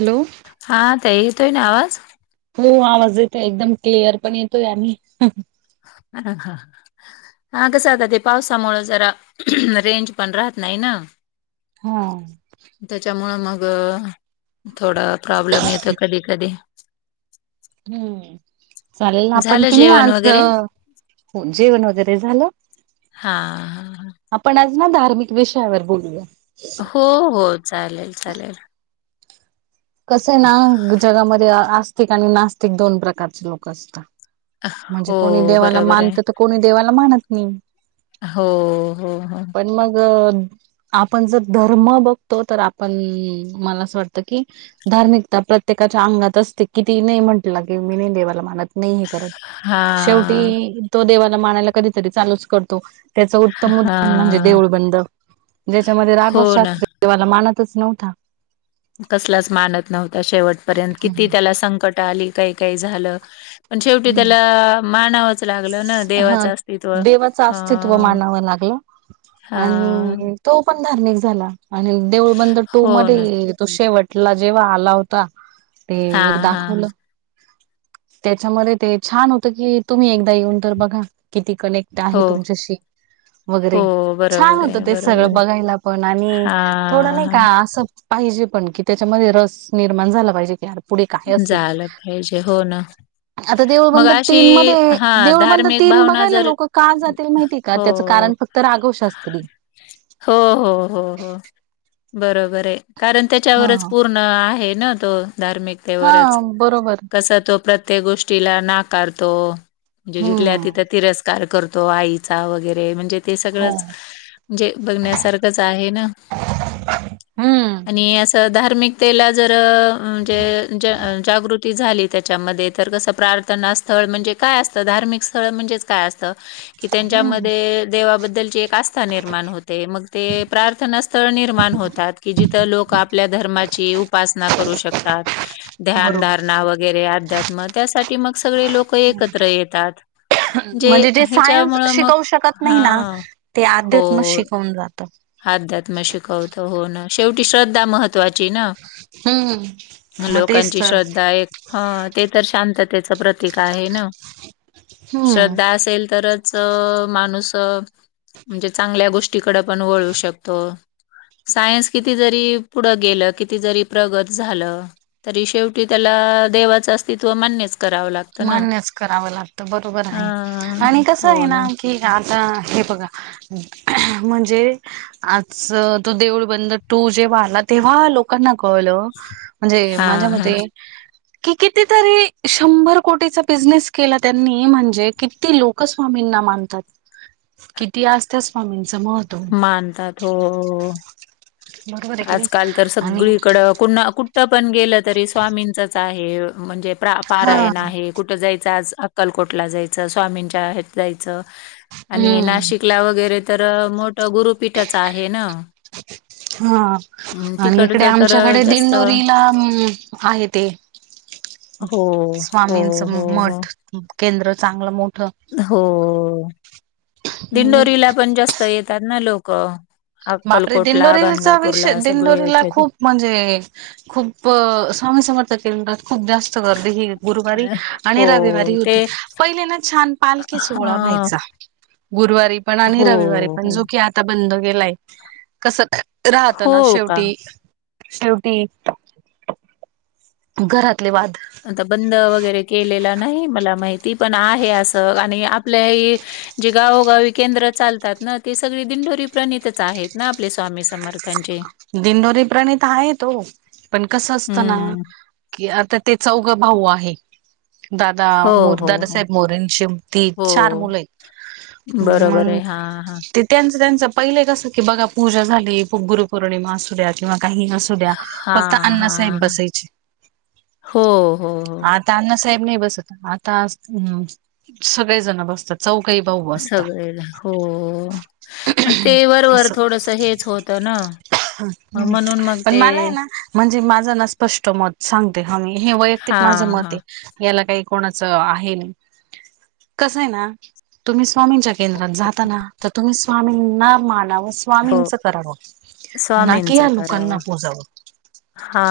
Hello! हां ताई येतोय ना आवाज? हो आवाज येतय एकदम क्लिअर पण येतोय आणि ह आणण हा हा कसं आता ते पावसामुळ जरा रेंज पण राहत नाही ना. हा. त्याच्यामुळं मग थोडं प्रॉब्लेम येतं कधी-कधी. हम्म. चालेल ना, आपण झालं कि नाही जेवण आज? वगैरे जेवण वगैरे झालं? हा. आपण आज ना धार्मिक विषयावर बोलू या. हो हो चालेल चालेल कसं आहे ना? जगामध्ये आस्तिक आणि नास्तिक दोन प्रकारचे लोक असतात. म्हणजे हो कोणी देवाला बरोबर मानत आहे तर कोणी देवाला मानत नाही. हो हो हो पण मग? आपण जर धर्म बघतो तर आपण, मला असं वाटतं की धार्मिकता प्रत्येकाच्या अंगात असते कितीही नाही म्हटलं की मी नाही देवाला मानत नाही हे करत हा शेवटी, तो देवाला मानायला कधीतरी चालूच करतो. त्याचं उत्तम हा उदाहरण म्हणजे 'देऊळबंद' ज्याच्यामध्ये हो राघव ना शास्त्री देवाला मानतच नव्हता. कसलाच मानत नव्हता शेवटपर्यंत, किती त्याला संकट आली. काही, काही झालं. पण शेवटी त्याला मानाव च लागलं ना हा देवाचं अस्तित्व. देवाचं हा अस्तित्व मानावं लागलं. हा. आणि तो पण धार्मिक झाला आणि देऊळबंद टू हो मध्ये ना. ही तो शेवट टला जेव्हा आला होता ते हां, हां. दाखवलं. त्याच्यामध्ये ते छान होत की, तुम्ही एकदा येऊन तर बघा. किती कनेक्ट हो, आहे तुमच्याशी हो. वगैरे छान बरोबर होतं आहे, ते सगळं बरोबर आहे. बघायला पण आणि थोडं हां, नाही का हां. असंच पाहिजे पण की, त्याच्यामध्ये रस निर्माण झाला पाहिजे की पुढे काही असेल, झालं पाहिजे. हो ना. आता मग देऊळबंद अशी तीन मध्ये? हां, देऊळबंद धार्मिक तीन भावना बघायला जर लोक का जातील माहितीय का? हो. त्याचं कारण फक्त 'राघव शास्त्री'. हो हो हो बरोबर आहे, कारण हा त्याच्यावरच पूर्ण आहे ना तो हा धार्मिकतेवरच, बरोबर कसा तो प्रत्येक गोष्टीला नाकारतो म्हणजे जिथल्या हम्म तिथ तिरस कार करतो आईचा वगैरे म्हणजे ते हो सगळंच म्हणजे बघण्यासारखंच आहे ना? हम्म. तर धार्मिकतेला जर अ म्हणजे? जागृती झाली त्याच्यामध्ये, तर कसं प्रार्थना स्थळ म्हणजे काय असतं? धार्मिक स्थळ म्हणजेच काय असत? हम्म त्यांच्यामध्ये देवा बद्दलची आस्था निर्माण होते. मग ते प्रारथ ना स्थळ निर्माण होतात की जिथं लोक आपल्या धर्माची उपासना करू शकतात. बरोबर ध्यानधारणा वगैरे अध्यात्म त्यासाठी मग सगळे लोक एकत्र येतात. म्हणजे जे सायन्स ह्याच्यामुळं मग शिकवू शकत नाही ना? हां. ते अध्यात्म हो. शिकवून जात. अध्यात्म शिकवतं हो ना, शेवटी श्रद्धा महत्त्वाची ना? हम्म मग तेच लोकांची तर श्रद्धा एक ह, ते तर शांततेच प्रतीक आहे ना! हम्म श्रद्धा असेल तरच च अ माणूस अ म्हणजे चांगल्या गोष्टीकड पण वळू शकतो. सायन्स किती जरी पुढं गेलं, किती जरी प्रगत झालं तरी शेवटी त्याला देवाच अस्तित्व मान्यच करावं लागत. मान्यच करावं लागतं बरोबर आहे, हां. आणि कसं आहे हो ना? ठीक आता हे बघा, म्हणजे आज तो देऊळबंद टू जेव्हा आला तेव्हा लो कांना कळलं म्हणजे माझ्या हां हां. मते की किती तरी शंभर कोटीचा बिझनेस केला त्यांनी म्हणजे किती लोकस्वामींना मानतात. की ती आसत स्वामींचं महत्त्व मानतात. हो हो हो. आजकाल तर सगळीकड कु -कुठ पण गेलं तरी स्वामींचच आहे. म्हणजे प्रा- हा पारायण आहे. कुठ जायच आज अक्कलकोटला जायचं. स्वामींच्या हे जायचं आणि हम्म नाशिक ला वगैरे तर मोठ गुरुपीठच आहे ना. हा. अं, आणि इकडे तिकडचं तर अ, आमच्याकडे जास्त हो, दिंडोरीला म आहे ते. हो, स्वामींचं हो, हो. मठ केंद्र चांगलं मोठ हो हम्म दिंडोरीला पण जास्त येतात ना लोक. बापरे दिंडोरीचा विषय सगळे दिंडोरीला येतात. खूप म्हणजे खूप अ स्वामी समर्थ केंद्रात खूप जास्त गर्दी ही गुरुवारी अ, आणि रविवारी हो. ते होते. पहिले ना छान पालखी सोहळा हां. व्हायचा. गुरुवारी पण आणि हो, रविवारी पण हो. जो की आता बंद केेलाय. कस राहत ना हो का? शेवटी- शेवटी घरातले वाद आता बंद वगैरे केलेला नाही मला माहिती पण आहे असं आणि आपल्या हे जे गावोगावी केंद्र चालतात ना ते सगळे दिंडोरी प्रणितच आहेत ना आपले स्वामी समर्थ. दिंडोरी प्रणीत आहे ओ पण कसं असतं ना हं. कि आता ते चौघं भाऊ आहे. दादा हो, मोर हो, हो. दादासाहेब मोरेंची तीन, चार, हो. मुलं आहेत. बरोबर मंग आहे. हां, हां. ते त्यांच त्यांच पहिले कसं की बघा पूजा झाली गुरुपौर्णिमा असूद्या किंवा काही असू द्या फक्त हां, अण्णा साहेब हां, हां. बसायचे. हो, हो, हो. आ आता अण्णा साहेब नाही बसत आता म सगळे जण बसतात. चौघ ही भाऊ. बसतात सगळे हो मग ते वरवर थोडस हेच होतं ना. हा, मग हम् म्हणून मग पण ते मला आहे ना म्हणजे माझं ना स्पष्ट मत सांगते. ह म हे वैयक्तिक माझ हां, मत हां. आहे. याला काही कोणाचं आहे नाही. कसं आहे ना तुम्ही स्वामींच्या केंद्रात जाताना, तर तुम्ही स्वामींना मानाव च हो. स्वामींच करा, वं ना कि या लोकांना पूजाव. हा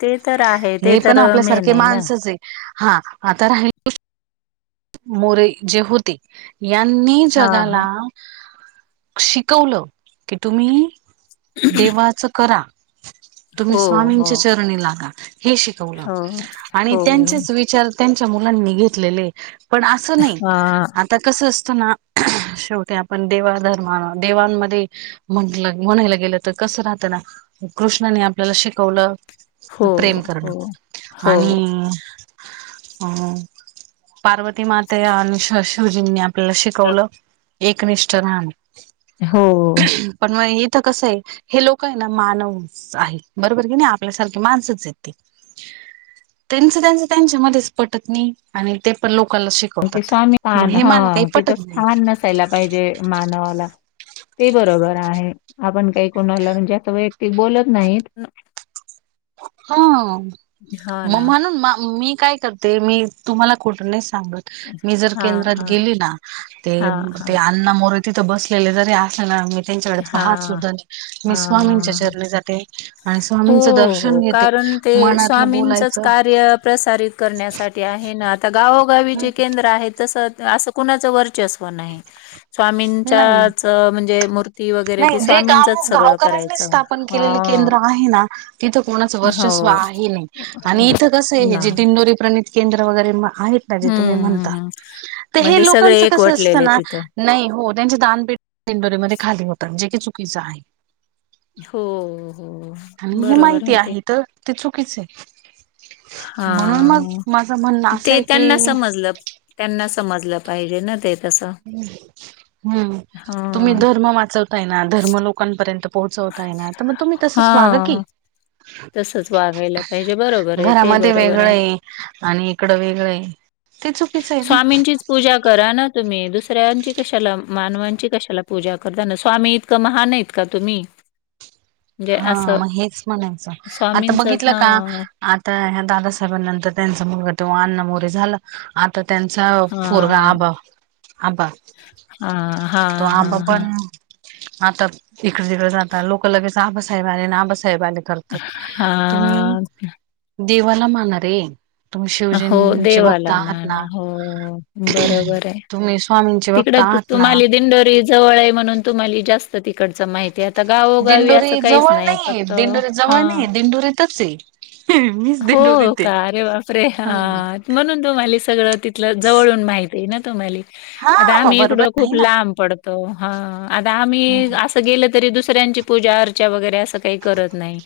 ते तर आहे, ते हे पण तर मेन आपल्यासारखे आहे ना. माणसच आहे. हा, आता राहील मोरे जे होते. यांनी हां, जगाला हां. शिकवलं, की तुम्ही देवाचं करा. हो तुम्ही हो स्वामींच्या चरणी लागा. हे शिक हो आणि हो त्यांचेच विचार त्यांच्या मुलांनी घेतलेले, पण असं नाही हा आता कसं असत ना, शेवटी आपण देवाधर्मा देवांमध्ये म्हटलं म्हणायला गेलं तर कसं राहत ना, कृष्णानी आपल्याला शिकवलं. हो प्रेम हो करणं हो आणि अ पार्वती माता आणि श आपल्याला शिकवलं एकनिष्ठ राहान. हो.... पण मग इथं कसं आहे, हे लोकं आहे ना मानव च आहे बरोबर की नाही आपल्यासारखी माणसंच आहेत ते त्यांच- त्यांच त्यांच्या मध्येच पटत नाही आणि ते पण लोकांना शिक स्वामी पाहा नं ह तिथं नाही स्थान नसायला पाहिजे मानवाला ते बरोबर आहे आपण काही कोणाला म्हणजे असं वैयक्तिक बोलत नाहीत. हा हा मग ना म्हणून म मी काय करते, ते मी तुम्हांला खोटं नाही सांगत. मी जर हा केंद्रात हा गेली ना, ते हा ते हा अण्णा मोरे तिथं बसलेले जरी असले ना मी त्यांच्याकडे हा पाहत सुद्धा नाही मी स्वामींच्या हा चरणी जाते आणि हो स्वामींच दर्श हो कारण ते स्वामींचच कार्य प्रसारित करण्यासाठी ते आहे ना आता गावोगावी जे केंद्र आहे तसं असं कुणाचं वर्चस् व नाही नाही स्वामींच्याच म्हणजे मूर् नाही जे गाव गावकऱ्यांनी स्थापन केलेले हा केंद्र आहे ना, तिथं कोणाचं वर्चस्व हो आहे नाही आणि हो इथं कसं आहे ना जे दिंडोरी प्रणित केंद्र वगैरे आहेत ना, जे तुम्हीं म्हणता, हम्म हम्म तर हे म्हणजे सगळे लोकांच कस असतं एकवटलेले ना? तिथं नाही हो त्यांचे दान पेटी दिंडोरीमध्ये खाली होतात जे की चुकीचं आहे. हो, हो.. आणि हे बरोबर माहिती ते आहे तर ते चुकीचं आहे. हा म्हणून मग माझं म्हणणं असं ते आहे त्यांना की समजलं त्यांना समजलं पाहिजे ना ते. तसं हूं... तुम्ही हा धर्म वाचवताय ना धर्म लोकांपर्यंत पोहोचव ताय ना तर मग तुम्ही तसंच तसेच वागा हा की, तसंच वागायला पाहिजे. बरोबर आहे, ते घरामध्ये बरोबर वेगळं आहे. ये आणि इकडं वेगळंयं. ते चुकीच आहे. ना स्वामींचीच पूजा करा ना तुम्हीं, दुसऱ्यांची कशाला मानवांची कशाला पूजा करता ना? स्वामी इतकं महान आहेत का तुम्हीं? हा मग हेच म्हणायचं, आता स्वामींचंच बघितलं का? हां, आता ह्या दादासाहेबांनंतर त्यांचा मुलगा तेव्हा अण्णा मोरे झालं, आता त्यांचा पोरगा हां, आबा. आबा हां, तो हां, आबा हां, हां, पण, आता इकडे- तिकडे जात लोक लगेच आबासाहेब आले ना, आबासाहेब आले. करतात तुम्ही हां. देवाला माना रे... तुम्ही हो शिवजींचे भक्त देवाला आहात माना, हो बरोबर आहे. तुम्हीं स्वामींची तिकडं तुम्हांले दिंडोरी जवळ आहे म्हणून तुम्हांली जास्त त तिकडचं माहितीय आता गावोगावी गावी असं दिंडोरी काहीच जवळ नाही नाहीये फक्त दिंडोरी हा जवळ नाहीये दिंडोरीतच आहे मीच हो दिंडोरीत आहे. का अरे बापरे! हा. म्हणून तुम्हांले सगळं तिथलं जवळून माहती आहे ना तुम्हांले. हा आता मग आम्हीं बरोबर इकडून खूप आहे ना लांब पड तो हा आता आम्हीं असं गेलं तरी दुसऱ्यांची पूजा- अर्चा वगैरे असेल तर काही करत नाही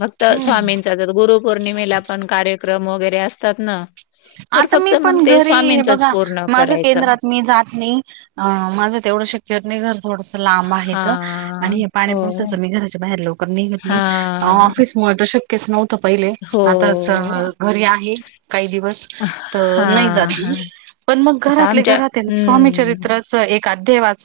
फक्त हम्म स्वामीचं आता गुरू पौर्णिमेला पण कार्यक्रम वगैरे असतात ना, [unintelligible] तर आता मी फक्त मग पण ते घरी हे स्वामींचंच बघा पूर्ण माझं करायचं. केंद्रात मी जात नाही अ माझं तेवढं शक घर थोडंसं लांब आहे हां, आणि हे पाणी हो. पुसायचं मी घराच्या बाहेर लवकर नाही येत हां, ऑफिस मला तर शक्यच नव्हतं पहिले आता हो. घरी आहे काही दिवस तर नाही जात हां, हां. पण मग आता घरातले आमच्या घरात हं. स्वामीचरित्र असं एक अध्याय वाच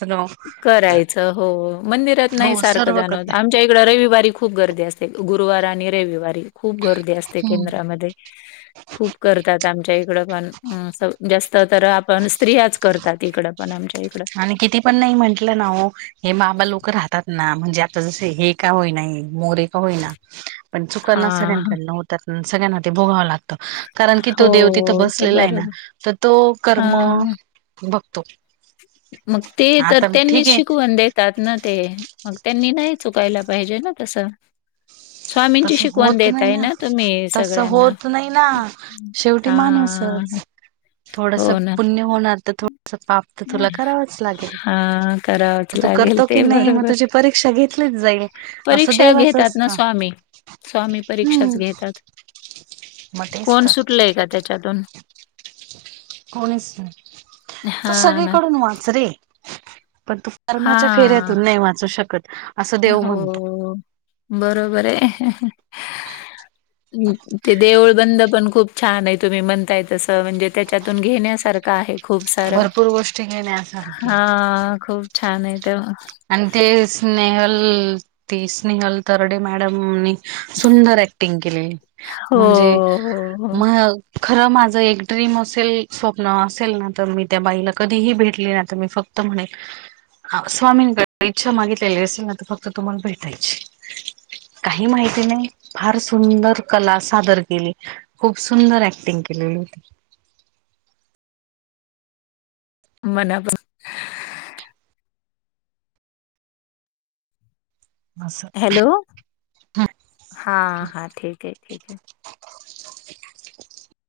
करायचं हो मंदिरात नाही हो सारखं सर्व जाणं होत करते आ आमच्या इकडे रविवारी खूप गर्दी असते गुरुवार आणि रविवारी खूप गर्दी असते हम्म केंद्रामध्ये [unintelligible] खूप करतात आमच्या इकडं पण जास्त तर आपण स्त्रियाच करतात इकडं पण आमच्यात आणि किती पण नाही म्हंटलं ना हे बाबा लोकं राहतात ना म्हणजे आ जे हे का होई नाही मोरे का होईना पण चुकाना हां, हां. सगळ्यांकडनं होत त्या सगळ्यांना ते भोगावं लागतं कारण कि तो देव तिथं हो, ते बसलेला आहे ना बरोबर. तर तो कर्म हां. बघतो मग ते तर आता त्यांनी ठीक आहे शिकवून देत तात ना ते मग त्यांनी नाही चुकायला पाहिजे ना तसं स्वामींची तसं शिकवण होत नाही देताय ना तुम्ही तसं सगळ्यांना. होत नाही ना शेवटी हां, माणूसच थोडंसं हो ना. पुण्य होणार तर थोडंसं पाप तर तुला करावच लागेल हां, करावंच मग तू लागेल करतो की ते नाही मग बरोबर आहे. तुझी परीक्षा घेतलीच जाईल असं परीक्षा देवाचं घेतात ना असतं स्वामी. स्वामी परीक्षाच हम्म घेतात मग तेच कोण तर सुटलंय का त्याच्यातून कोणीच नाही तू हां ना. सगळीकडून वाच रे पण तू कर्माच्या हां. फेऱ्यातून नाही वाचू शकत असं देव म्हणतो हो बरोबर आहे हम् ते देऊळबंद पण खूप छान आहे तुम्ही म्हणताय तसं म्हणजे त्याच्यातून घेण्यासारखं आहे खूप सारं भरपूर गोष्टी घेण्यासारखे हा खूप छान आहे ते आणि ते स्नेहल ती स्नेहल तरडी मॅडमनी सुंदर ऍक्टिंग केली हो, म्हणजे हो, हो. म्ह खरं माझं एक ड्रीम असेल स्वप्न असेल ना तर मी त्या बाईला कधीही भेटली ना तर मी फक्त तर म्हणेन स्वामी इच्छा मागितलेली असेल ना तर फक्त तुम्हाला भेटायची काही माहिती नाही फार सुंदर कला सादर केली खूप सुंदर ॲक्टिंग केलेली होती मलापण असं हॅलो हां हा ठीक आहे ठीक आहे